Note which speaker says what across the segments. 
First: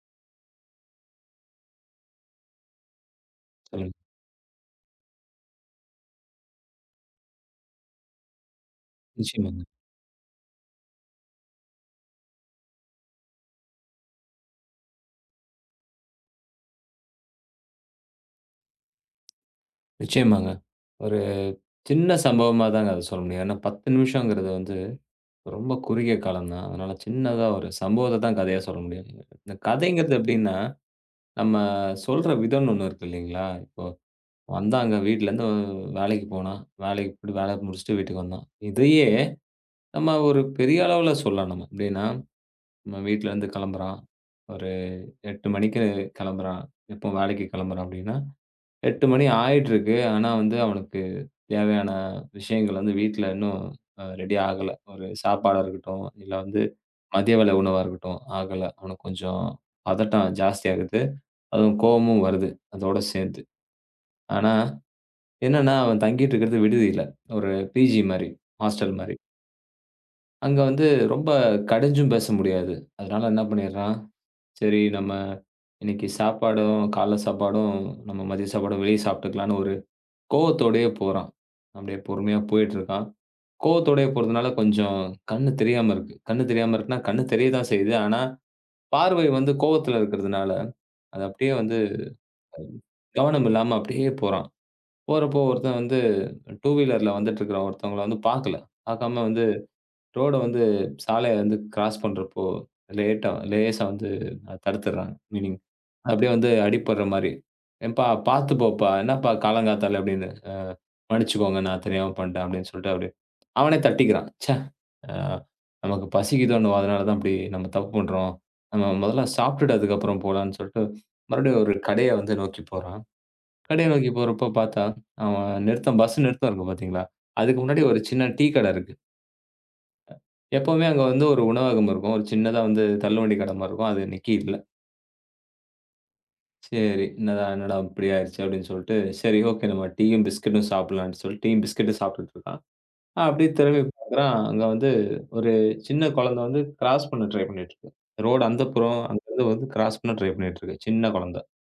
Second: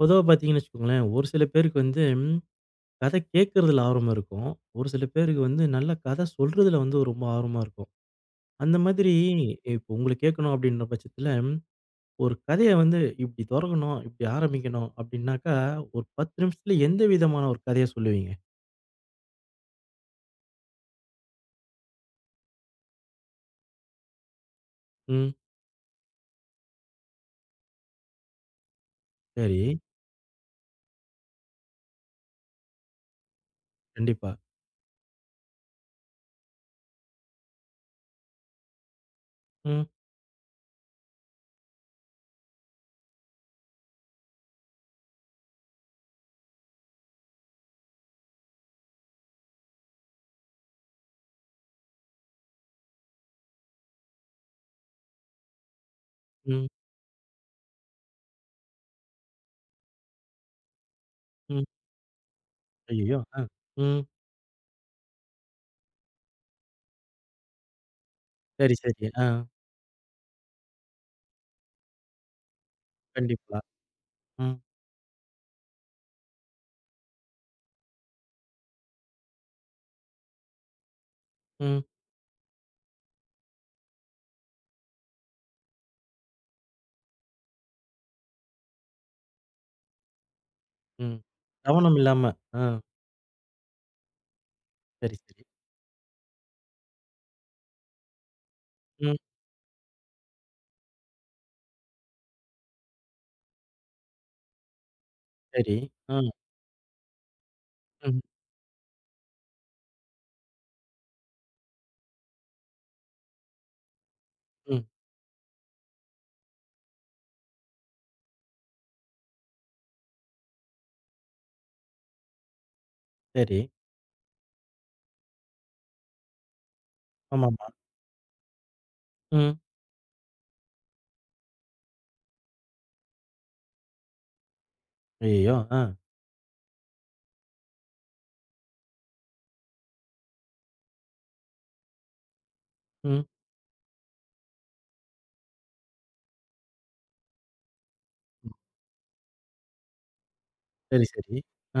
Speaker 1: பொதுவா பார்த்தீங்கன்னு வச்சுக்கோங்களேன், ஒரு சில பேருக்கு வந்து கதை கேட்கறதுல
Speaker 2: சொல்லுங்க.
Speaker 1: ஆர்வம் இருக்கும். ஒரு சில பேருக்கு வந்து நல்ல கதை சொல்றதுல வந்து ரொம்ப ஆர்வமா இருக்கும். அந்த மாதிரி
Speaker 2: நிச்சயமாங்க,
Speaker 1: இப்போ உங்கள கேட்கணும் அப்படின்ற பட்சத்தில, ஒரு கதைய வந்து இப்படி தொடங்கணும், இப்படி ஆரம்பிக்கணும் அப்படின்னாக்கா, ஒரு 10 நிமிஷத்துல எந்த விதமான ஒரு கதைய சொல்லுவீங்க?
Speaker 2: நிச்சயமாங்க. ஒரு சின்ன சம்பவமா தாங்க அத சொல்ல முடியும். ஏன்னா 10 நிமிஷங்கிறது வந்து
Speaker 1: ம்.
Speaker 2: ரொம்ப குறுகிய காலம் தான். அதனால சின்னதா ஒரு சம்பவத்த தான் கதையா சொல்ல முடியும். இந்த
Speaker 1: சரி.
Speaker 2: கதைங்கிறது எப்படின்னா, நம்ம சொல்ற விதம்னு ஒண்ணு இருக்கு இல்லைங்களா? இப்போ
Speaker 1: கண்டிப்பா.
Speaker 2: வந்தாங்க வீட்லருந்து வேலைக்கு போனான். வேலைக்கு போயிட்டு வேல முடிச்சுட்டு வீட்டுக்கு வந்தான். இதையே
Speaker 1: ம்,
Speaker 2: நம்ம ஒரு பெரிய அளவுல சொல்லலாம் நம்ம. எப்படின்னா, நம்ம வீட்லருந்து கிளம்புறான். ஒரு 8 மணிக்கு கிளம்புறான். எப்போ வேலைக்கு கிளம்புறான் அப்படின்னா 8 மணி ஆயிட்டிருக்கு. ஆனா வந்து அவனுக்கு தேவையான விஷயங்கள் வந்து வீட்ல இன்னும் ரெடி ஆகல. ஒரு சாப்பாடா இருக்கட்டும், இல்ல வந்து
Speaker 1: ம்,
Speaker 2: மதிய வேளை உணவா இருக்கட்டும், ஆகல. அவனுக்கு கொஞ்சம் பதட்டம் ஜாஸ்தியாகுது.
Speaker 1: ம்.
Speaker 2: அதுவும் கோவமும் வருது, அதோட
Speaker 1: ஐயய்யோ! ஆ.
Speaker 2: சேர்த்து.
Speaker 1: ம்.
Speaker 2: ஆனா என்னன்னா, அவன் தங்கிட்டு இருக்கிறது விடுதியில. ஒரு பிஜி மாரி,
Speaker 1: சரி,
Speaker 2: ஹாஸ்டல்
Speaker 1: சரி.
Speaker 2: மாரி.
Speaker 1: ஆ.
Speaker 2: அங்க வந்து ரொம்ப கடிஞ்சும் பேச முடியாது. அதனால என்ன
Speaker 1: கண்டிப்பா.
Speaker 2: பண்ணிடுறான்,
Speaker 1: ம்,
Speaker 2: சரி நம்ம இன்னைக்கு சாப்பாடும், காலைல சாப்பாடும், நம்ம மதிய சாப்பாடும் வெளிய சாப்பிட்டுக்கலான்னு ஒரு கோவத்தோடயே போறான்.
Speaker 1: ம்,
Speaker 2: அப்படியே பொறுமையா போயிட்டுருக்கான். கோவத்தோடயே போறதுனால கொஞ்சம் கண்ணு தெரியாம இருக்கு. கண்ணு தெரியாம இருக்குன்னா, கண்ணு தெரிய தான் செய்யுது. ஆனா, பார்வை வந்து கோவத்துல இருக்கிறதுனால,
Speaker 1: ம்.
Speaker 2: அது அப்படியே வந்து
Speaker 1: கவனம் இல்லாம. ஆ.
Speaker 2: கவனம் இல்லாம அப்படியே போறான்.
Speaker 1: சரி,
Speaker 2: போறப்போ
Speaker 1: சரி.
Speaker 2: ஒருத்தன் வந்து 2 வீலர்ல வந்துட்டு இருக்கிற ஒருத்தவங்கள வந்து பார்க்கல.
Speaker 1: ம்.
Speaker 2: பார்க்காம வந்து ரோட வந்து சாலைய வந்து கிராஸ் பண்றப்போ லேட்டா லேசா வந்து தடுத்துடுறாங்க. மீனிங்
Speaker 1: சரி. ஆ.
Speaker 2: அப்படியே வந்து அடிபடுற மாரி. "ஏம்பா!
Speaker 1: ம்,
Speaker 2: பார்த்து போப்பா! என்னப்பா காலங்காத்தால இப்படி". மன்னிச்சுக்கோங்க. நான் தெரியாம பண்ணிட்டேன் அப்படின்னு சொல்லிட்டு அவரு அவனே தட்டிக்கிறான். ச்சே!
Speaker 1: ம்.
Speaker 2: அ நமக்கு பசிக்குதோன்னுவோம். அதனால தான் இப்படி நம்ம தப்பு பண்றோம். நம்ம முதல்ல சாப்பிட்டுட்டு அதுக்கப்புறம் போலான்னு சொல்லிட்டு மறுபடியும் ஒரு கடைய வந்து நோக்கி போறான்.
Speaker 1: சரி.
Speaker 2: கடைய நோக்கி போறப்போ பார்த்தா, அவன் நிறுத்தம் பஸ் நிறுத்தம் இருக்கும் பார்த்தீங்களா? அதுக்கு
Speaker 1: ஆமாமா.
Speaker 2: முன்னாடி ஒரு சின்ன டீ கடை இருக்கு.
Speaker 1: ம்.
Speaker 2: எப்பவுமே அங்க வந்து ஒரு உணவகம் இருக்கும். ஒரு சின்னதா வந்து தள்ளுவண்டி கடை மாரி இருக்கும். அது இன்னைக்கு இல்ல.
Speaker 1: ஐயய்யோ! ஆ.
Speaker 2: சரி என்னடா என்னடா இப்படி ஆயிருச்சு அப்படின்னு சொல்லிட்டு, சரி ஓகே நம்ம டீயும் பிஸ்கட்டும் சாப்பிடலாம்ன்னு சொல்லி டீயும் பிஸ்கட்டும் சாப்பிட்டுட்டு இருக்கான்.
Speaker 1: ம்.
Speaker 2: அப்படியே திரும்பி பார்க்குறான், அங்க வந்து ஒரு சின்ன குழந்தை வந்து கிராஸ் பண்ண ட்ரை பண்ணிட்டுருக்கு. ரோடு அந்த புறம், அங்கருந்து வந்து கிராஸ் பண்ண ட்ரை பண்ணிட்டுருக்கு,
Speaker 1: சரி,
Speaker 2: சின்ன
Speaker 1: சரி.
Speaker 2: குழந்தை.
Speaker 1: ஆ.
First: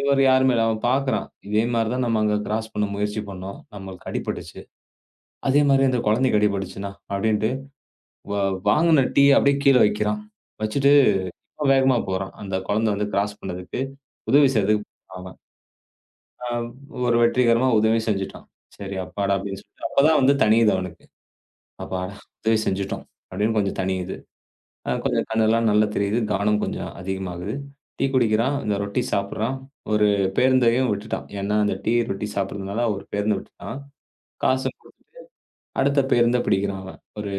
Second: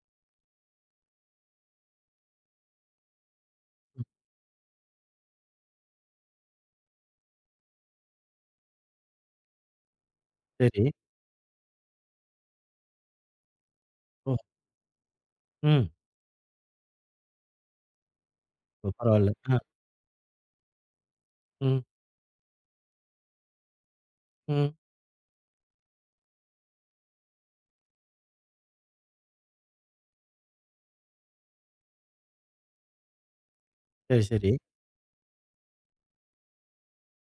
Speaker 2: இவர் யாருமே இல்ல. அவன் பார்க்குறான், இதே மாரி தான் நம்ம அங்க கிராஸ் பண்ண முயற்சி பண்ணோம்.
Speaker 1: ம்.
Speaker 2: நம்மளுக்கு அடிபட்டுச்சு. அதே மாரி அந்த குழந்தைக்கு அடிபட்டுச்சுண்ணா அப்படின்ட்டு, வ வாங்குன டீய அப்படியே கீழ வைக்கிறான்.
Speaker 1: சரி.
Speaker 2: வச்சுட்டு வேகமா போறான். அந்த குழந்தை வந்து கிராஸ் பண்ணதுக்கு,
Speaker 1: ஓ!
Speaker 2: உதவி செய்றதுக்கு அவன்.
Speaker 1: ம்.
Speaker 2: அ ஒரு வெற்றிகரமா உதவி செஞ்சுட்டான்.
Speaker 1: ஓ
Speaker 2: சரி
Speaker 1: பரவால்ல.
Speaker 2: அப்பாடா!
Speaker 1: ஆ.
Speaker 2: அப்படின்னு சொல்லிட்டு அப்பதான் வந்து தணியுது அவனுக்கு.
Speaker 1: ம்.
Speaker 2: அப்பாடா! உதவி செஞ்சுட்டோம் அப்படின்னு கொஞ்சம் தணியுது.
Speaker 1: ம்.
Speaker 2: கொஞ்சம் கண்ணெல்லாம் நல்லா தெரியுது. கவனம் கொஞ்சம் அதிகமாகுது. டீ குடிக்கிறான். இந்த ரொட்டி சாப்பிடுறான். ஒரு பேருந்தையும் விட்டுட்டான். ஏன்னா, அந்த டீ, ரொட்டி சாப்பிடுறதுனால ஒரு பேருந்த விட்டுட்டான்.
Speaker 1: சரி, சரி.
Speaker 2: காசு குடுத்து அடுத்த பேருந்த பிடிக்கிறான் அவன். ஒரு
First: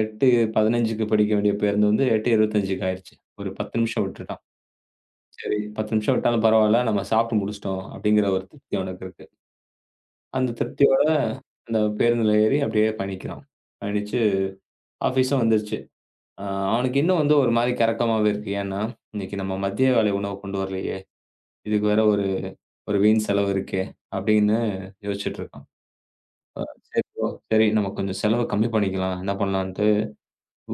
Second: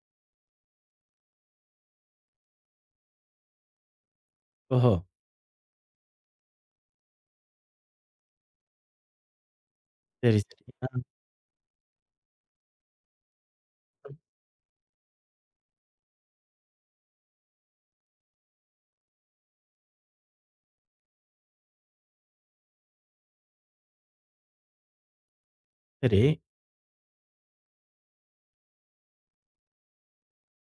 Speaker 2: 8:15க்கு பிடிக்க வேண்டிய பேருந்து வந்து 8:25க்கு ஆயிருச்சு. ஒரு 10 நிமிஷம் விட்டுட்டான்.
Speaker 1: ஓஹோ!
Speaker 2: சரி 10 நிமிஷம் விட்டாலும் பரவால்ல. நம்ம சாப்பிட்டு முடிச்சுட்டோம் அப்படிங்கிற ஒரு திருப்தி அவனுக்கு இருக்கு.
Speaker 1: சரி,
Speaker 2: அந்த
Speaker 1: சரி. ஆ.
Speaker 2: திருப்தியோட அந்த பேருந்துல ஏறி அப்படியே பயணிக்கிறான்.
Speaker 1: ம்.
Speaker 2: பயணிச்சு ஆஃபீஸும் வந்துருச்சு. அ அவனுக்கு இன்னும் வந்து ஒரு மாரி கரக்கமாவே இருக்கு. ஏன்னா, இன்னைக்கு நம்ம மதிய வேளை உணவு கொண்டு வரலையே! இதுக்கு வேற ஒரு ஒரு வீண் செலவு இருக்கே! அப்படின்னு யோசிச்சுட்டு இருக்கான்.
Speaker 1: சரி.
Speaker 2: சரி ப்ரோ, சரி நம்ம கொஞ்சம் செலவு கம்மி பண்ணிக்கலாம். என்ன பண்ணலான்ட்டு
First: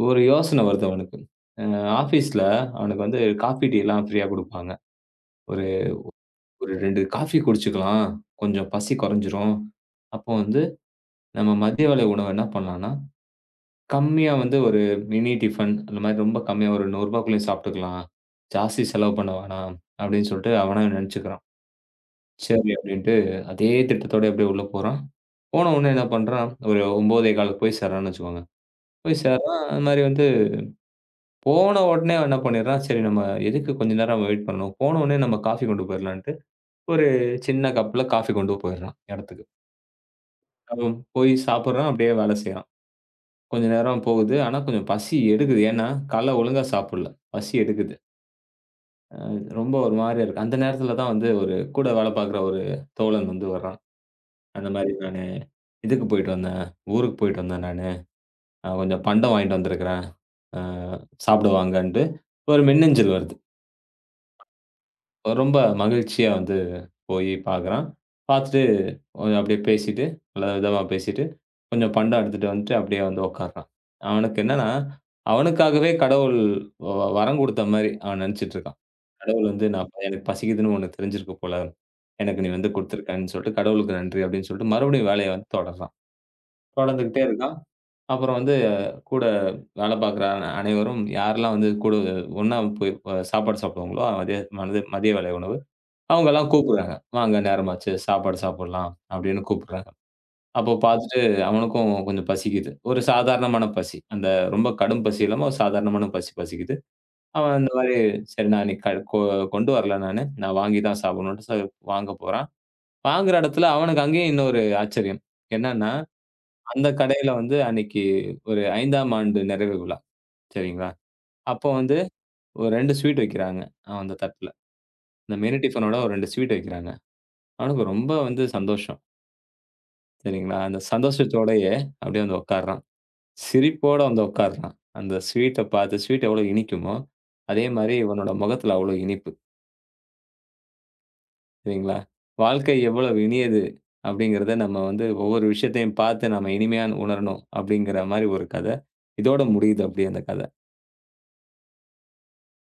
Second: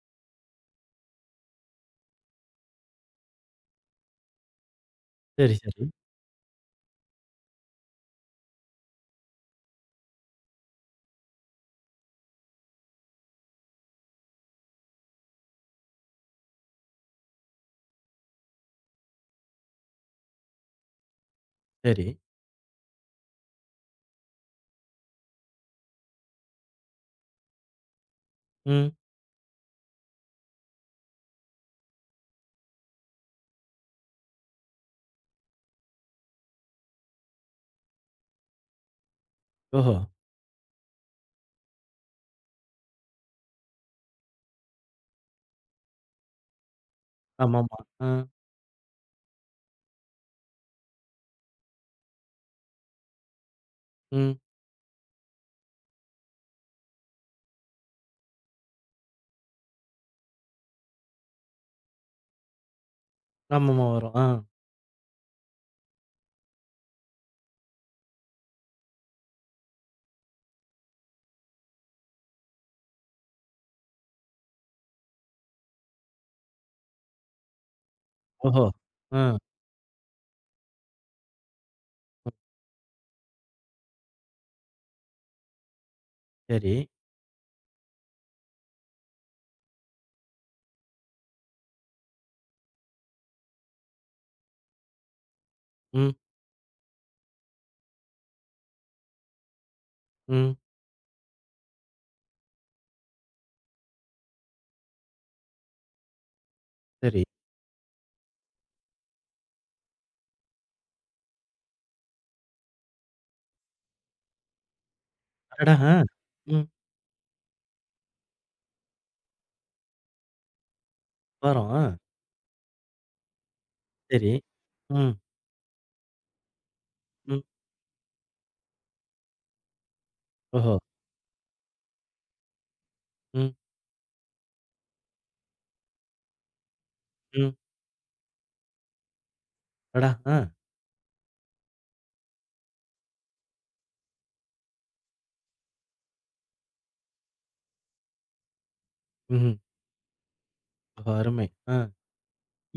Speaker 2: ஒரு யோசனை வருது அவனுக்கு. அ ஆஃபீஸ்ல அவனுக்கு வந்து காஃபி, டீ எல்லாம் ஃப்ரீயா குடுப்பாங்க.
Speaker 1: சரி,
Speaker 2: ஒரு
Speaker 1: சரி.
Speaker 2: ஒரு 2 காஃபி குடிச்சுக்கலாம். கொஞ்சம் பசி கொறஞ்சிரும். அப்போ வந்து நம்ம மதிய வேளை உணவு என்ன பண்ணலான்னா கம்மியா வந்து ஒரு மினி டிஃபன் அந்த மாரி ரொம்ப கம்மியா ஒரு ரூ. 100க்குள்ளயே சாப்பிட்டுக்கலாம். ஜாஸ்தி செலவு பண்ண வேணாம் அப்படின்னு சொல்லிட்டு அவனா நெனச்சுக்கிறான்.
Speaker 1: சரி.
Speaker 2: சரி அப்படின்ட்டு அதே திட்டத்தோட அப்படியே உள்ள போறான். போன உடனே என்ன பண்றான், ஒரு 9:15க்கு போய் சேர்றான்னு வச்சுக்கோங்க.
Speaker 1: ம்.
Speaker 2: போய் சேர்றான். அது மாரி வந்து போன உடனே அவன் என்ன பண்ணிடுறான், சரி நம்ம எதுக்கு கொஞ்ச நேரம் வெயிட் பண்ணணும். போன உடனே நம்ம காஃபி கொண்டு போயிரலான்ட்டு ஒரு சின்ன கப்ல காஃபி கொண்டு போயிடுறான் இடத்துக்கு.
Speaker 1: ஓஹோ!
Speaker 2: அவன் போய் சாப்பிடுறான். அப்படியே வேலை செய்றான். கொஞ்ச நேரம் போகுது. ஆனா கொஞ்சம் பசி எடுக்குது. ஏன்னா, காலைல ஒழுங்கா சாப்பிடல. பசி
Speaker 1: ஆமாமா.
Speaker 2: எடுக்குது.
Speaker 1: ஆ.
Speaker 2: ரொம்ப ஒரு மாரியா இருக்கு. அந்த நேரத்துல தான் வந்து ஒரு கூட வேலை பார்க்குற ஒரு தோழன் வந்து வர்றான்.
Speaker 1: ம்.
Speaker 2: அந்த மாரி நானு இதுக்கு போயிட்டு வந்தேன். ஊருக்கு போயிட்டு வந்தேன் நானு. கொஞ்சம் பண்டம் வாங்கிட்டு வந்திருக்கிறேன். அ சாப்பிட வாங்கன்ட்டு ஒரு மின்னஞ்சல் வருது.
Speaker 1: ஆமாமா வரும். ஆ.
Speaker 2: ரொம்ப மகிழ்ச்சியா வந்து போய் பார்க்குறான். பார்த்துட்டு கொஞ்சம் அப்படியே பேசிட்டு, நல்ல விதமா பேசிட்டு, கொஞ்சம் பண்டம் எடுத்துட்டு வந்துட்டு அப்படியே வந்து உட்கார்றான். அவனுக்கு என்னன்னா, அவனுக்காகவே கடவுள் வரம் குடுத்த மாரி அவன் நெனச்சுட்டு
Speaker 1: ஓஹோ!
Speaker 2: இருக்கான்.
Speaker 1: ஆ.
Speaker 2: கடவுள் வந்து நான் எனக்கு பசிக்குதுன்னு உனக்கு தெரிஞ்சிருக்கு போல.
Speaker 1: ம்.
Speaker 2: எனக்கு நீ வந்து குடுத்துருக்கன்னு சொல்லிட்டு, கடவுளுக்கு நன்றி அப்படின்னு சொல்லிட்டு, மறுபடியும் வேலைய வந்து தொடர்றான்.
Speaker 1: சரி.
Speaker 2: தொடர்ந்துகிட்டே இருக்கான். அப்புறம் வந்து கூட வேலை பார்க்குற அனைவரும் யாரெல்லாம் வந்து கூட ஒண்ணா போய் சாப்பாடு சாப்பிடுவாங்களோ, அதே மனது மதிய வேலை உணவு.
Speaker 1: ம்.
Speaker 2: அவங்கலாம் கூப்பிடுறாங்க. "வாங்க நேரமாச்சு சாப்பாடு சாப்பிடலாம்" அப்படின்னு கூப்பிடுறாங்க.
Speaker 1: ம்.
Speaker 2: அப்போ பார்த்துட்டு அவனுக்கும் கொஞ்சம் பசிக்குது. ஒரு சாதாரணமான பசி. அந்த ரொம்ப கடும் பசி இல்லாம ஒரு சாதாரணமான பசி பசிக்குது.
Speaker 1: சரி.
Speaker 2: அவன் இந்த மாரி, "சரி நான் இன்னைக்கு க கொ கொண்டு வரல நானு. நான் வாங்கி தான் சாப்பிடணும்ன்ட்டு" சரி வாங்க போறான். வாங்குற இடத்துல அவனுக்கு அங்கேயும் இன்னொரு ஆச்சரியம்.
Speaker 1: அடடா!
Speaker 2: என்னன்னா,
Speaker 1: ஆ. ம்.
Speaker 2: அந்த கடையில வந்து அன்னைக்கு ஒரு 5ஆம் ஆண்டு நிறைவு விழா. சரிங்களா?
Speaker 1: வரும்.
Speaker 2: அப்போ
Speaker 1: ஆ.
Speaker 2: வந்து ஒரு 2 ஸ்வீட் வைக்கிறாங்க. அவன் அந்த
Speaker 1: சரி.
Speaker 2: தட்டுல.
Speaker 1: ம்.
Speaker 2: இந்த மினி டிஃபனோட ஒரு 2 ஸ்வீட் வைக்கிறாங்க.
Speaker 1: ம்.
Speaker 2: அவனுக்கு ரொம்ப வந்து சந்தோஷம். சரிங்களா?
Speaker 1: ஓஹோ!
Speaker 2: அந்த சந்தோஷத்தோடயே அப்படியே வந்து உட்கார்றான்.
Speaker 1: ம்.
Speaker 2: சிரிப்போட வந்து உட்கார்றான். அந்த ஸ்வீட்ட பார்த்து ஸ்வீட் எவ்வளோ இனிக்குமோ,
Speaker 1: ம்.
Speaker 2: அதே மாரி இவனோட முகத்துல அவ்வளோ இனிப்பு.
Speaker 1: அடடா! ஆ.
Speaker 2: சரிங்களா? வாழ்க்கை எவ்வளவு இனியது அப்படிங்கிறத நம்ம வந்து ஒவ்வொரு விஷயத்தையும் பார்த்து நம்ம இனிமையா உணரணும் அப்படிங்கிற மாரி ஒரு கத. இதோட
Speaker 1: ம்ஹ்ம்.
Speaker 2: முடியுது அப்படி அந்த கத.
Speaker 1: ஓஹோ! அருமை. ஆ.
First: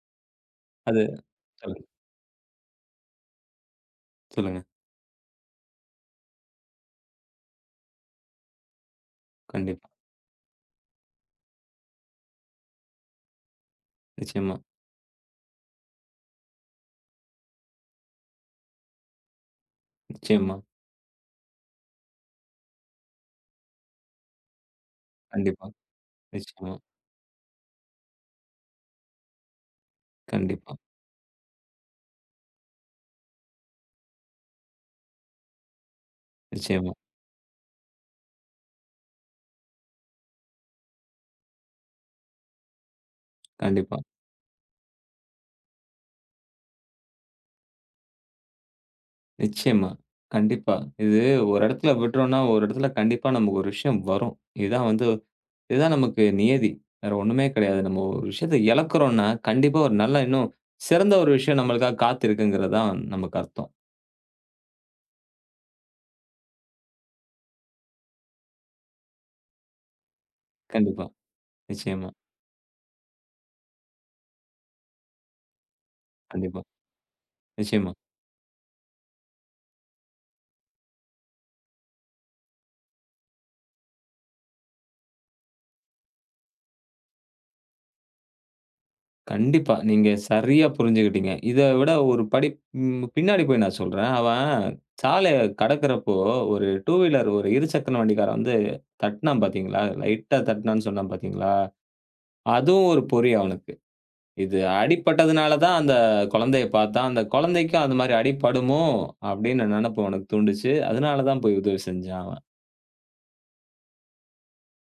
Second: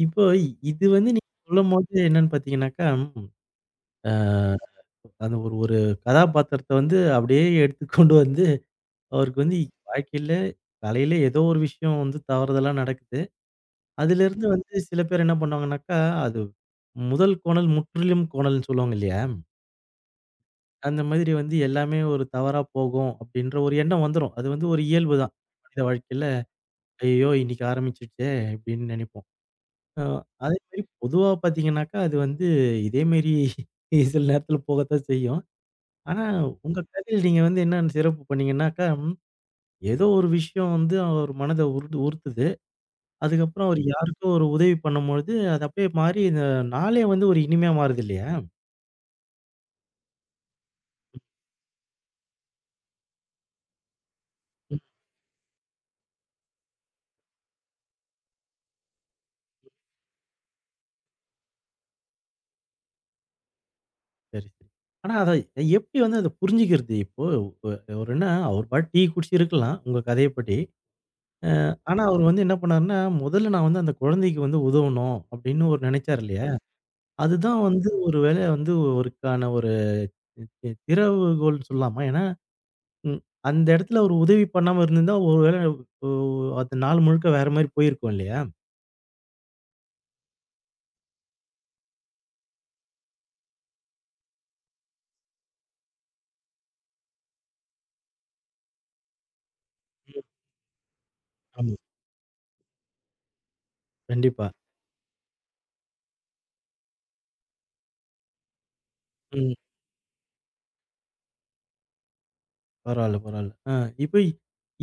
Speaker 1: இப்போ இது
Speaker 2: அது
Speaker 1: வந்து நீங்க
Speaker 2: சொல்லுங்க.
Speaker 1: சொல்லும்போது என்னன்னு பார்த்தீங்கன்னாக்கா, ம் அ
Speaker 2: சொல்லுங்க.
Speaker 1: அந்த ஒரு ஒரு கதாபாத்திரத்த வந்து அப்படியே எடுத்து கொண்டு வந்து அவருக்கு வந்து
Speaker 2: கண்டிப்பா.
Speaker 1: வாழ்க்கையில கலையில ஏதோ ஒரு விஷயம் வந்து தவறுதலா நடக்குது. அதிலிருந்து
Speaker 2: நிச்சயமா,
Speaker 1: வந்து சில பேர் என்ன பண்ணுவாங்கனாக்கா, அது முதல் கோணல் முற்றிலும் கோணல்ன்னு சொல்லுவாங்க இல்லையா?
Speaker 2: நிச்சயமா,
Speaker 1: அந்த மாதிரி வந்து எல்லாமே ஒரு தவறா போகும் அப்படின்ற ஒரு எண்ணம் வந்துரும். அது வந்து ஒரு இயல்பு தான்.
Speaker 2: கண்டிப்பா,
Speaker 1: மனித வாழ்க்கையில
Speaker 2: நிச்சயமா,
Speaker 1: ஐயய்யோ! இன்னைக்கு ஆரம்பிச்சுருச்சே! இப்படின்னு நினைப்போம். அ அதே
Speaker 2: கண்டிப்பா,
Speaker 1: மாரி பொதுவா பார்த்தீங்கன்னாக்கா, அது வந்து இதே மாரி சில நேரத்தில போகத்தான் செய்யும். ஆனா உங்க
Speaker 2: நிச்சயமா,
Speaker 1: கதையில நீங்க வந்து என்ன சிறப்பு பண்ணீங்கன்னாக்கா, ஏதோ ஒரு விஷயம் வந்து அவர் மனத உருது உறுத்துது. அதுக்கப்புறம் அவர்
Speaker 2: கண்டிப்பா,
Speaker 1: யாருக்கோ ஒரு உதவி பண்ணும்பொழுது, அது அப்படியே மாறி இந்த நாளே வந்து ஒரு இனிமையா மாறுது இல்லையா?
Speaker 2: நிச்சயமா, கண்டிப்பா. இது ஒரு இடத்துல விட்டோம்னா, ஒரு இடத்துல கண்டிப்பா நமக்கு ஒரு விஷயம் வரும்.
Speaker 1: ம்.
Speaker 2: இதுதான் வந்து இதுதான் நமக்கு நியதி. வேற ஒண்ணுமே கிடையாது. நம்ம ஒரு விஷயத்த இழக்கிறோம்னா, கண்டிப்பா ஒரு நல்ல இன்னும் சிறந்த ஒரு விஷயம் நம்மளுக்காக காத்திருக்குங்கிறது தான் நமக்கு அர்த்தம்.
Speaker 1: சரி, சரி. ஆனா அத எப்படி வந்து அத புரிஞ்சுக்கிறது? இப்போ ஒ அவருன்னா அவர் பாட்டு டீ குடிச்சிருக்கலாம், உங்க கதையப்படி.
Speaker 2: கண்டிப்பா.
Speaker 1: ஆனா
Speaker 2: நிச்சயமா,
Speaker 1: அவர் வந்து என்ன பண்ணாருன்னா, "முதல்ல நான் வந்து அந்த குழந்தைக்கு வந்து உதவணும்" அப்படின்னு ஒரு நெனைச்சாரு இல்லையா?
Speaker 2: கண்டிப்பா,
Speaker 1: அதுதான் வந்து
Speaker 2: நிச்சயமா.
Speaker 1: ஒரு வேளை வந்து ஒருக்கான ஒரு திறவுகோல்ன்னு சொல்லலாமா? ஏன்னா, ம் அந்த இடத்துல ஒரு உதவி பண்ணாம இருந்திருந்தா, ஒரு வேளை ஓ அந்த நாள் முழுக்க வேற மாரி போயிருக்கும் இல்லையா?
Speaker 2: கண்டிப்பா. நீங்க சரியா புரிஞ்சுக்கிட்டீங்க. இத விட ஒரு படி ம் பின்னாடி போய் நான் சொல்றேன். அவன் சாலைய கடக்கிறப்போ, ஒரு 2 வீலர் ஒரு இருசக்கர வண்டிக்காரன் வந்து தட்னான் பார்த்தீங்களா? லைட்டா தட்னான்னு சொன்னான் பார்த்தீங்களா?
Speaker 1: ஆமா.
Speaker 2: அதுவும் ஒரு பொறி அவனுக்கு.
Speaker 1: கண்டிப்பா.
Speaker 2: இது அடிபட்டதுனால தான் அந்த குழந்தைய பார்த்தான். அந்த குழந்தைக்கும் அந்த மாரி அடிபடுமோ!
Speaker 1: ம்.
Speaker 2: அப்டின்னு நெனப்பு அவனுக்கு தூண்டுச்சு. அதனால தான் போய் உதவி செஞ்சான் அவன்.
Speaker 1: பரவால்ல, பரவால்ல. ஆ இப்ப இ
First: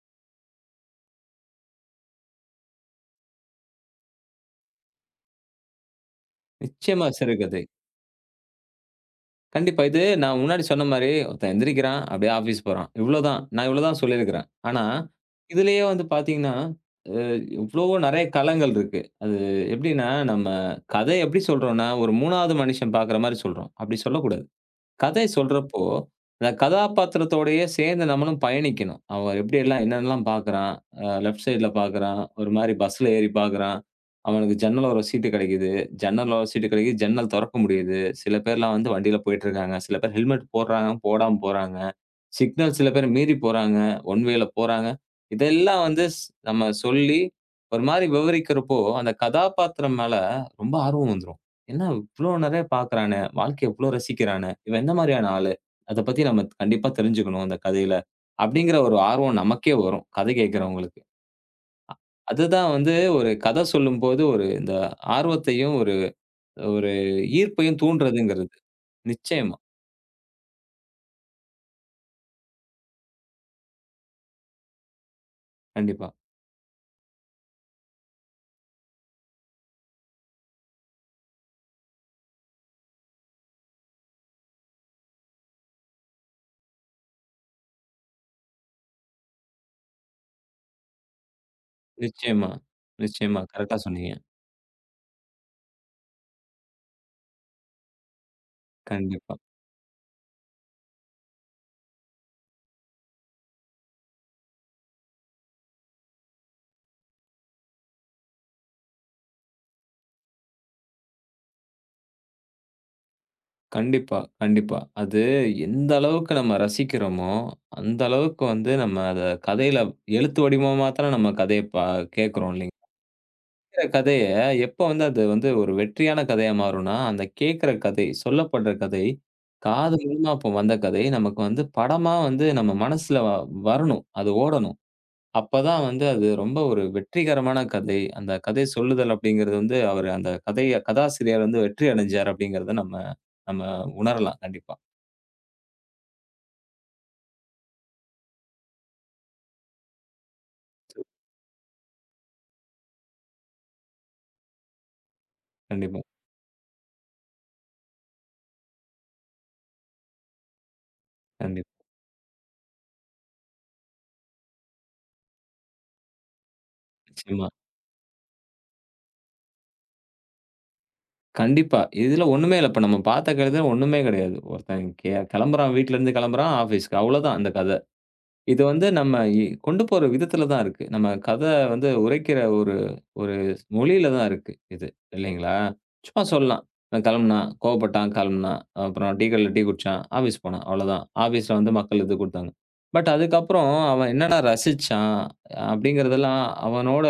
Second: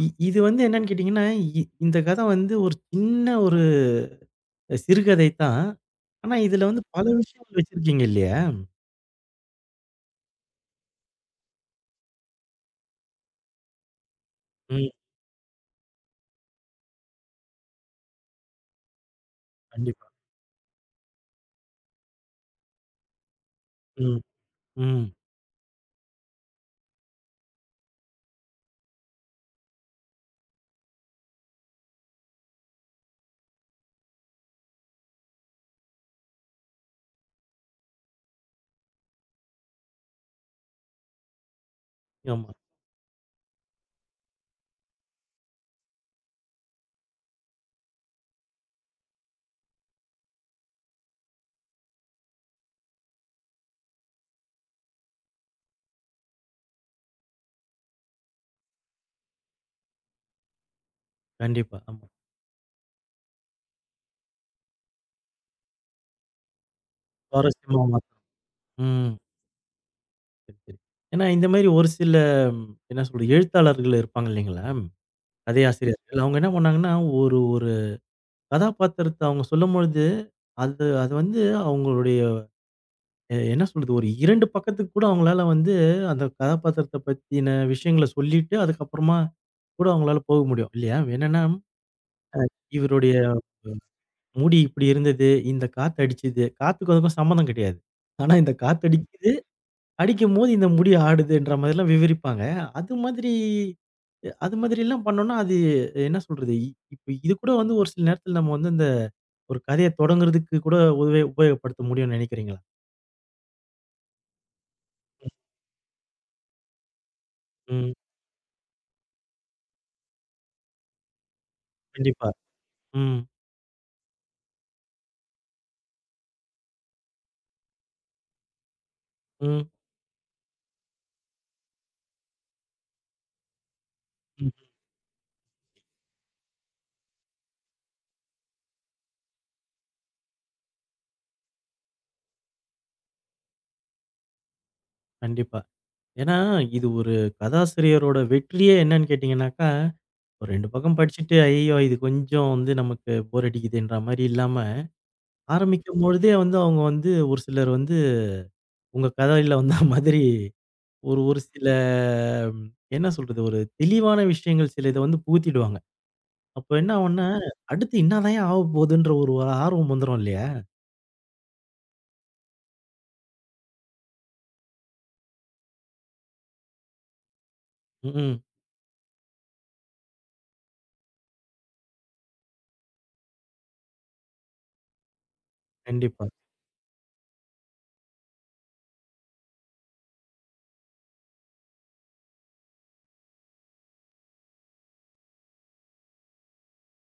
Speaker 1: இ- இது வந்து என்னன்னு கேட்டீங்கன்னா, இந்த கதை வந்து ஒரு சின்ன ஒரு சிறுகதை தான். ஆனா, இதுல வந்து பல
Speaker 2: நிச்சயமா
Speaker 1: விஷயங்கள்
Speaker 2: சிறுகதை.
Speaker 1: வச்சிருக்கீங்க இல்லையா?
Speaker 2: கண்டிப்பா. இது நான் முன்னாடி சொன்ன மாரி, ஒருத்தன் எந்திரிக்கிறான், அப்படியே ஆஃபீஸ் போறான். இவ்வளோதான். நான் இவ்வளோதான் சொல்லியிருக்கிறேன். ஆனா,
Speaker 1: ம்.
Speaker 2: இதுலயே வந்து பார்த்தீங்கன்னா, அ எவ்வளவோ நெறைய களங்கள் இருக்கு. அது
Speaker 1: கண்டிப்பா.
Speaker 2: எப்படின்னா, நம்ம கதை எப்படி சொல்றோம்னா, ஒரு 3வது மனுஷன் பார்க்குற மாரி சொல்றோம். அப்படி
Speaker 1: ம்.
Speaker 2: சொல்லக்கூடாது.
Speaker 1: ம்.
Speaker 2: கதை சொல்றப்போ, அந்த கதாபாத்திரத்தோடயே சேர்ந்து நம்மளும் பயணிக்கணும். அவன் எப்படியெல்லாம் என்னென்னலாம் பார்க்குறான்? லெஃப்ட் சைட்ல பார்க்குறான். ஒரு மாரி பஸ்ல ஏறி பார்க்குறான். அவனுக்கு ஜன்னல் ஓர சீட்டு கிடைக்குது. ஜன்னல் ஓர சீட்டு கிடைக்குது. ஜன்னல் தொறக்க முடியுது. சில பேர்லாம் வந்து வண்டியில போயிட்டுருக்காங்க. சில பேர் ஹெல்மெட் போடுறாங்க, போடாம போறாங்க.
Speaker 1: ஆமா.
Speaker 2: சிக்னல் சில பேர் மீறி போறாங்க. ஒன் வேல போறாங்க. இதெல்லாம் வந்து நம்ம சொல்லி ஒரு மாரி விவரிக்கிறப்போ, அந்த கதாபாத்திரம் மேல ரொம்ப ஆர்வம் வந்துரும். என்ன இவ்ளோ நெறைய பார்க்குறானே! வாழ்க்கைய இவ்ளோ ரசிக்கிறானே! இவன் என்ன மாரியான ஆளு? அத பத்தி நம்ம கண்டிப்பா தெரிஞ்சுக்கணும் அந்த கதையில. அப்டிங்கிற ஒரு ஆர்வம் நமக்கே வரும். கதை கேட்கிறவங்களுக்கு.
Speaker 1: கண்டிப்பா. ஆமா.
Speaker 2: அதுதான் வந்து ஒரு கதை சொல்லும்போது ஒரு இந்த ஆர்வத்தையும், ஒரு ஒரு ஈர்ப்பையும்
Speaker 1: சுவாரஸ்யமா மாத்தும்.
Speaker 2: தூண்டுறதுங்கிறது.
Speaker 1: ம்.
Speaker 2: நிச்சயமா.
Speaker 1: சரி. சரி. ஏன்னா இந்த மாரி ஒரு சில ம், என்ன சொல்றது, எழுத்தாளர்கள் இருப்பாங்க இல்லைங்களா?
Speaker 2: கண்டிப்பா.
Speaker 1: கதையாசிரியர்கள். அவங்க என்ன பண்ணாங்கன்னா, ஒரு ஒரு கதாபாத்திரத்த அவங்க சொல்லும்பொழுது, அது அது வந்து அவங்களுடைய என்ன சொல்றது, ஒரு 2 பக்கத்துக்கு கூட அவங்களால வந்து அந்த கதாபாத்திரத்த பத்தின விஷயங்கள சொல்லிட்டு, அதுக்கப்புறமா கூட அவங்களால போக முடியும். இல்லையா? என்னன்னா,
Speaker 2: நிச்சயமா,
Speaker 1: இவருடைய
Speaker 2: நிச்சயமா. கரெக்ட்டா சொன்னீங்க.
Speaker 1: முடி இப்படி இருந்தது, இந்த காத்து அடிச்சது. காத்துக்கும் அதுக்கும் சம்மந்தம் கிடையாது. ஆனா இந்த காத்தடிக்குது,
Speaker 2: கண்டிப்பா.
Speaker 1: அடிக்கும்போது இந்த முடி ஆடுதுன்ற மாதிரிலாம் விவரிப்பாங்க. அது மாதிரி அது மாதிரிலாம் பண்ணோம்னா, அது என்ன சொல்றது? இப்ப இது கூட வந்து ஒரு சில நேரத்துல நம்ம வந்து இந்த ஒரு கதைய தொடங்குறதுக்கு கூட உபயோகப்படுத்த முடியும்னு நினைக்கிறீங்களா?
Speaker 2: கண்டிப்பா, கண்டிப்பா. அது எந்த அளவுக்கு நம்ம ரசிக்கிறோமோ,
Speaker 1: ம்.
Speaker 2: அந்த அளவுக்கு வந்து நம்ம அத கதையில எழுத்து வடிவமா மாத்திரம் நம்ம கதைய
Speaker 1: கண்டிப்பா.
Speaker 2: கேட்கிறோம் இல்லைங்க.
Speaker 1: ம்.
Speaker 2: கேட்கிற கதைய எப்ப வந்து அது வந்து ஒரு வெற்றியான கதையா மாறும்னா, அந்த கேட்கிற கதை, சொல்லப்படுற கதை,
Speaker 1: ம்.
Speaker 2: காது மூலமா இப்ப வந்த கதை நமக்கு வந்து படமா வந்து நம்ம மனசுல வரணும். அது
Speaker 1: ம்.
Speaker 2: ஓடணும். அப்பதான் வந்து அது ரொம்ப ஒரு வெற்றிகரமான கதை. அந்த கதை சொல்லுதல் அப்படிங்கிறது வந்து அவரு அந்த கதைய கதாசிரியர் வந்து வெற்றி அடைஞ்சார் அப்படிங்கிறத நம்ம நம்ம உணரலாம் கண்டிப்பா.
Speaker 1: கண்டிப்பா. ஏன்னா, இது ஒரு கதாசிரியரோட வெற்றியே என்னன்னு கேட்டீங்கன்னாக்கா, ஒரு 2 பக்கம் படிச்சுட்டு, "ஐயய்யோ! இது கொஞ்சம் வந்து நமக்கு போர் அடிக்குதுன்ற" மாரி இல்லாம, ஆரம்பிக்கும்
Speaker 2: கண்டிப்பா,
Speaker 1: பொழுதே வந்து அவங்க வந்து ஒரு சிலர் வந்து உங்க கதையில வந்த மாதிரி ஒரு ஒரு சில
Speaker 2: கண்டிப்பா.
Speaker 1: ம், என்ன சொல்றது? ஒரு தெளிவான விஷயங்கள் சில இத வந்து புகுத்திடுவாங்க. அப்ப என்ன ஆகும்னா,
Speaker 2: நிச்சயமா.
Speaker 1: அடுத்து இன்னாதான்யா ஆவப்போதுன்ற ஒரு ஒரு ஆர்வம் வந்துரும் இல்லையா?
Speaker 2: கண்டிப்பா. இதுல ஒண்ணுமே இல்ல. இப்ப நம்ம பார்த்த கழுத ஒண்ணுமே கிடையாது. ஒருத்தன் கிளம்புறான் வீட்லருந்து கிளம்புறான் ஆஃபீஸ்க்கு. அவ்வளோதான் அந்த கத.
Speaker 1: ம்.
Speaker 2: இது வந்து நம்ம கொண்டு போற விதத்துல தான் இருக்கு. நம்ம கத வந்து உரைக்கிற ஒரு ஒரு மொழியில தான் இருக்கு இது. இல்லைங்களா? சும்மா
Speaker 1: கண்டிப்பா.
Speaker 2: சொல்லலாம். இவன் கிளம்புனான், கோவப்பட்டான், கிளம்புனான். அப்புறம் டீ கடையில டீ குடிச்சான், ஆஃபீஸ் போனான். அவ்வளோதான். ஆஃபீஸ்ல வந்து மக்கள் இது குடுத்தாங்க. பட் அதுக்கப்புறம் அவன் என்னென்ன ரசிச்சான்? அப்படிங்கிறதெல்லாம் அவனோட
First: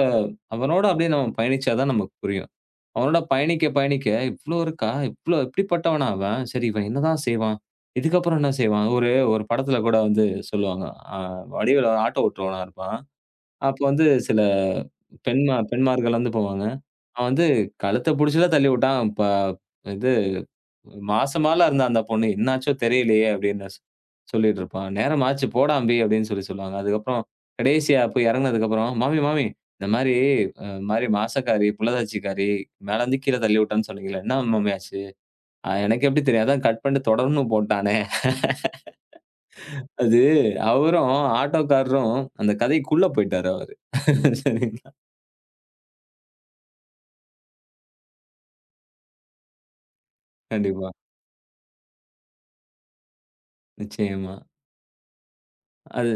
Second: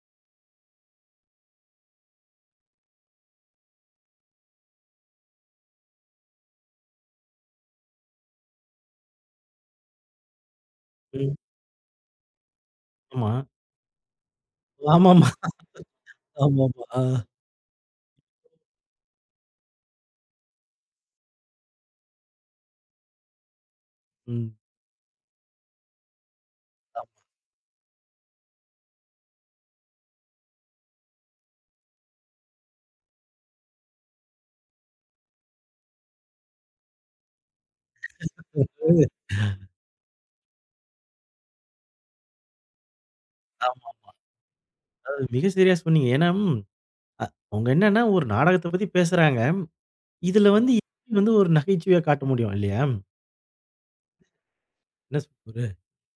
Speaker 2: அவனோட அப்படியே நம்ம பயணிச்சா தான் நமக்கு புரியும். அவனோட பயணிக்க, பயணிக்க இவ்ளோ இருக்கா? இவ்ளோ எப்படிப்பட்டவனா அவன்? சரி இவன் என்னதான் செய்வான்? இதுக்கப்புறம் என்ன செய்வான்? ஒரு ஒரு படத்துல கூட வந்து சொல்லுவாங்க. அ
Speaker 1: ம்.
Speaker 2: வடிவேலு ஒரு ஆட்டோ ஓட்டுறவனா இருப்பான்.
Speaker 1: ஆமா.
Speaker 2: அப்ப வந்து சில
Speaker 1: ஆமாமா.
Speaker 2: பெண்மார்கள் வந்து போவாங்க.
Speaker 1: ஆமாமா. ஆ.
Speaker 2: அவன் வந்து கழுத்த புடிச்சுலாம் தள்ளி விட்டான். இது மாசமாலாம் இருந்தா அந்த பொண்ணு, "என்னாச்சோ தெரியலையே!" அப்படின்னு
Speaker 1: ம்.
Speaker 2: சொல்லிட்டு இருப்பான். "நேரமாச்சு போடா அம்பி" அப்படின்னு சொல்லி சொல்லுவாங்க. அதுக்கப்புறம் கடைசியா போய் இறங்குனதுக்கப்புறம், "மாமி, மாமி இந்த மாரி மாரி மாசக்காரி, புள்ளத்தாச்சிக்காரி மேலருந்து கீழ தள்ளி விட்டான்னு சொன்னீங்கல்ல, என்ன மாமி ஆச்சு?" எனக்கு எப்படி தெரியும்? அதான் கட் பண்ணிட்டு தொடர்ன்னு போட்டானே." அது அவரும், ஆட்டோக்காரரும் அந்த கதைக்குள்ள போயிட்டாரு அவரு.
Speaker 1: ஆமா.
Speaker 2: சரிங்களா.
Speaker 1: அதாவது மிக சரியா சொன்னீங்க. ஏன்னா, ம், அ அவங்க என்னன்னா ஒரு நாடகத்த பத்தி பேசுறாங்க. இதுல வந்து
Speaker 2: கண்டிப்பா.
Speaker 1: எப்படி வந்து ஒரு நகைச்சுவையா காட்ட முடியும் இல்லையா?
Speaker 2: நிச்சயமா.
Speaker 1: என்ன சொல்றது?
Speaker 2: அது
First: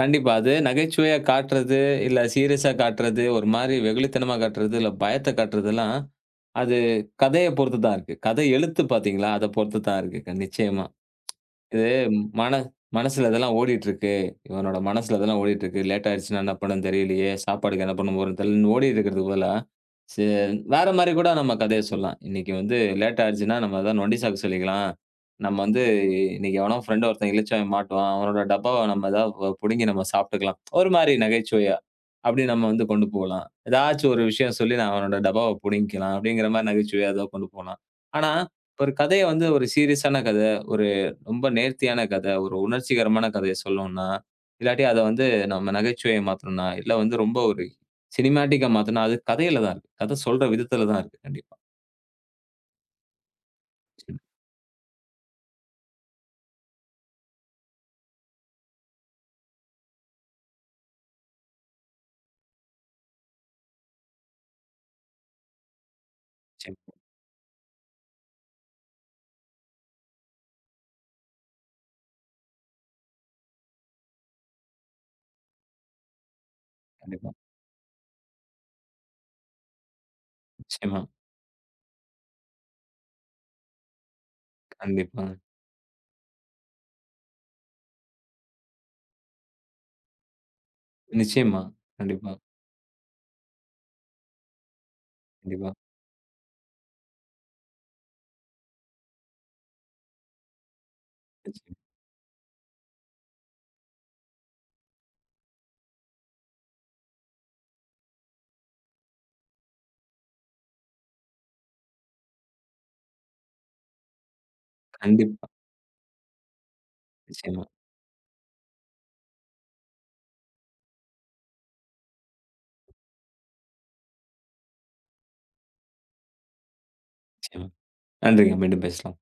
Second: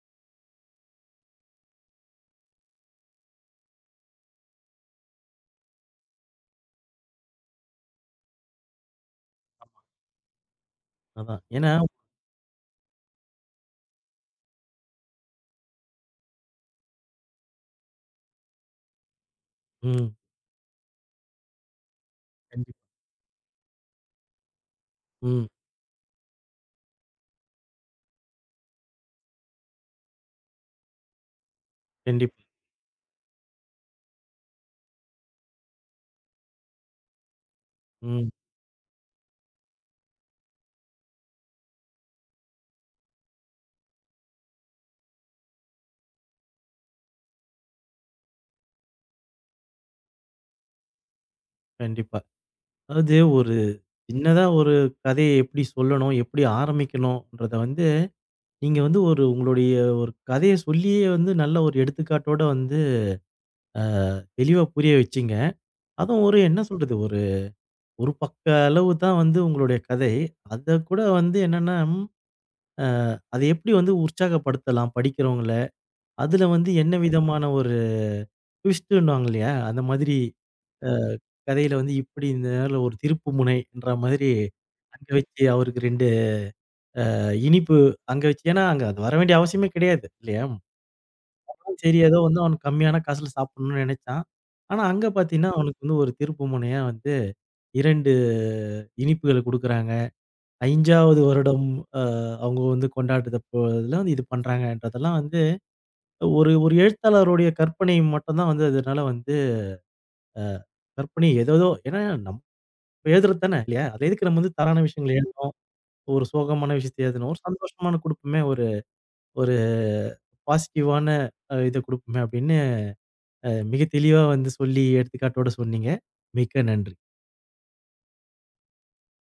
Speaker 2: கண்டிப்பா. அது நகைச்சுவையா காட்டுறது, இல்ல சீரியஸா காட்டுறது, ஒரு மாரி வெகுளித்தனமா காட்டுறது, இல்ல பயத்த காட்டுறதெல்லாம் அது கதைய பொறுத்து தான் இருக்கு. கதை எழுத்து பார்த்தீங்களா, அத பொறுத்து தான் இருக்கு. நிச்சயமா.
Speaker 1: அதான். ஏன்னா
Speaker 2: இது மன மனசுல இதெல்லாம் ஓடிட்டுருக்கு. இவனோட மனசுல இதெல்லாம் ஓடிட்டுருக்கு. லேட் ஆயிடுச்சுன்னா என்ன பண்ணணும்னு தெரியலையே! சாப்பாட்டுக்கு என்ன பண்ண போறேன்னு தெரியலன்னு ஓடிட்டு இருக்கிறதுக்கு பதிலா,
Speaker 1: ம்.
Speaker 2: சே வேற மாரி கூட நம்ம கதைய சொல்லலாம். இன்னைக்கு வந்து
Speaker 1: கண்டிப்பா.
Speaker 2: லேட் ஆயிடுச்சுன்னா, நம்ம தான் நொண்டி சாக்கு சொல்லிக்கலாம்.
Speaker 1: ம்.
Speaker 2: நம்ம வந்து இன்னைக்கு எவனோ ஃப்ரெண்ட் ஒருத்தன் இளிச்சவன் மாட்டுவான். அவனோட டப்பாவ நம்ம ஏதாவது புடுங்கி நம்ம சாப்பிட்டுக்கலாம். ஒரு மாரி நகைச்சுவையா.
Speaker 1: கண்டிப்பா.
Speaker 2: அப்படி நம்ம வந்து கொண்டு போலாம். ஏதாச்சும் ஒரு விஷயம் சொல்லி நான் அவனோட டப்பாவ புடுங்கிக்கலாம். அப்படிங்கிற மாரி நகைச்சுவையா ஏதோ கொண்டு போலாம். ஆனா,
Speaker 1: ம்.
Speaker 2: ஒரு கதைய வந்து ஒரு சீரியஸான கத. ஒரு ரொம்ப நேர்த்தியான கதை, ஒரு உணர்ச்சிகரமான கதைய சொல்லணும்னா, இல்லாட்டி அத வந்து நம்ம நகைச்சுவையா மாத்தணும்னா, இல்ல வந்து ரொம்ப ஒரு சினிமேட்டிக்கா மாத்தணும்னா, அது கதையில தான் இருக்கு. கதை சொல்ற விதத்துல தான் இருக்கு. கண்டிப்பா.
Speaker 1: கண்டிப்பா. அதாவது ஒரு சின்னதா ஒரு கதைய எப்படி சொல்லணும்? எப்படி ஆரம்பிக்கணும்ன்றத வந்து, நீங்க வந்து ஒரு உங்களுடைய ஒரு கதைய சொல்லியே வந்து நல்ல ஒரு எடுத்துக்காட்டோட வந்து அ தெளிவா புரிய வச்சீங்க. அதுவும் ஒரு என்ன சொல்றது?
Speaker 2: நிச்சயமா,
Speaker 1: ஒரு ஒரு பக்க அளவு தான் வந்து உங்களுடைய கதை. அத கூட வந்து என்னன்னா, அ அத எப்படி வந்து உற்சாகப்படுத்தலாம் படிக்கிறவங்கள? அதுல வந்து என்ன
Speaker 2: கண்டிப்பா.
Speaker 1: விதமான ஒரு ட்விஸ்ட்டுன்னுவாங்க இல்லையா? அந்த மாதிரி அ
Speaker 2: நிச்சயமா.
Speaker 1: கதையில வந்து இப்படி இந்த நேரத்துல ஒரு திருப்பு முனைன்ற மாதிரி, அங்க
Speaker 2: கண்டிப்பா.
Speaker 1: வச்சு அவருக்கு 2 இனிப்பு அங்க வச்சு ஏன்னா அங்க அது வர வேண்டிய அவசியமே கிடையாது இல்லையா? ஆமா.
Speaker 2: நிச்சயமா.
Speaker 1: சரி ஏதோ
Speaker 2: கண்டிப்பா,
Speaker 1: வந்து அவனுக்கு கம்மியான காசுல சாப்பிடணும்னு நினைச்சான். ஆனா அங்க பார்த்தீங்கன்னா,
Speaker 2: கண்டிப்பா.
Speaker 1: அவனுக்கு வந்து ஒரு திருப்பு முனையா வந்து 2 இனிப்புகள குடுக்குறாங்க. 5வது வருடம்
Speaker 2: நிச்சயமா.
Speaker 1: அ அவங்க வந்து கொண்டாடுறப்போல வந்து இது பண்றாங்கன்றதெல்லாம் வந்து ஒரு ஒரு எழுத்தாளருடைய கற்பனை மட்டும் தான் வந்து அதனால வந்து அ கற்பனை ஏதேதோ ஏன்னா நம்ம எழுதுறது தானே இல்லையா? அது எதுக்கு நம்ம வந்து தரான விஷயங்கள
Speaker 2: கண்டிப்பா.
Speaker 1: எழுதணும்? ஒரு சோகமான விஷயத்த எழுதணும். ஒரு
Speaker 2: நிச்சயமா,
Speaker 1: சந்தோஷமான குடுப்போமே! ஒரு ஒரு பாசிட்டிவான இத குடுக்குமே அப்படின்னு, மிக தெளிவா வந்து சொல்லி எடுத்துக்காட்டோட சொன்னீங்க. மிக்க நன்றி.
Speaker 2: நிச்சயமா. நன்றிங்க. மீண்டும் பேசலாம்.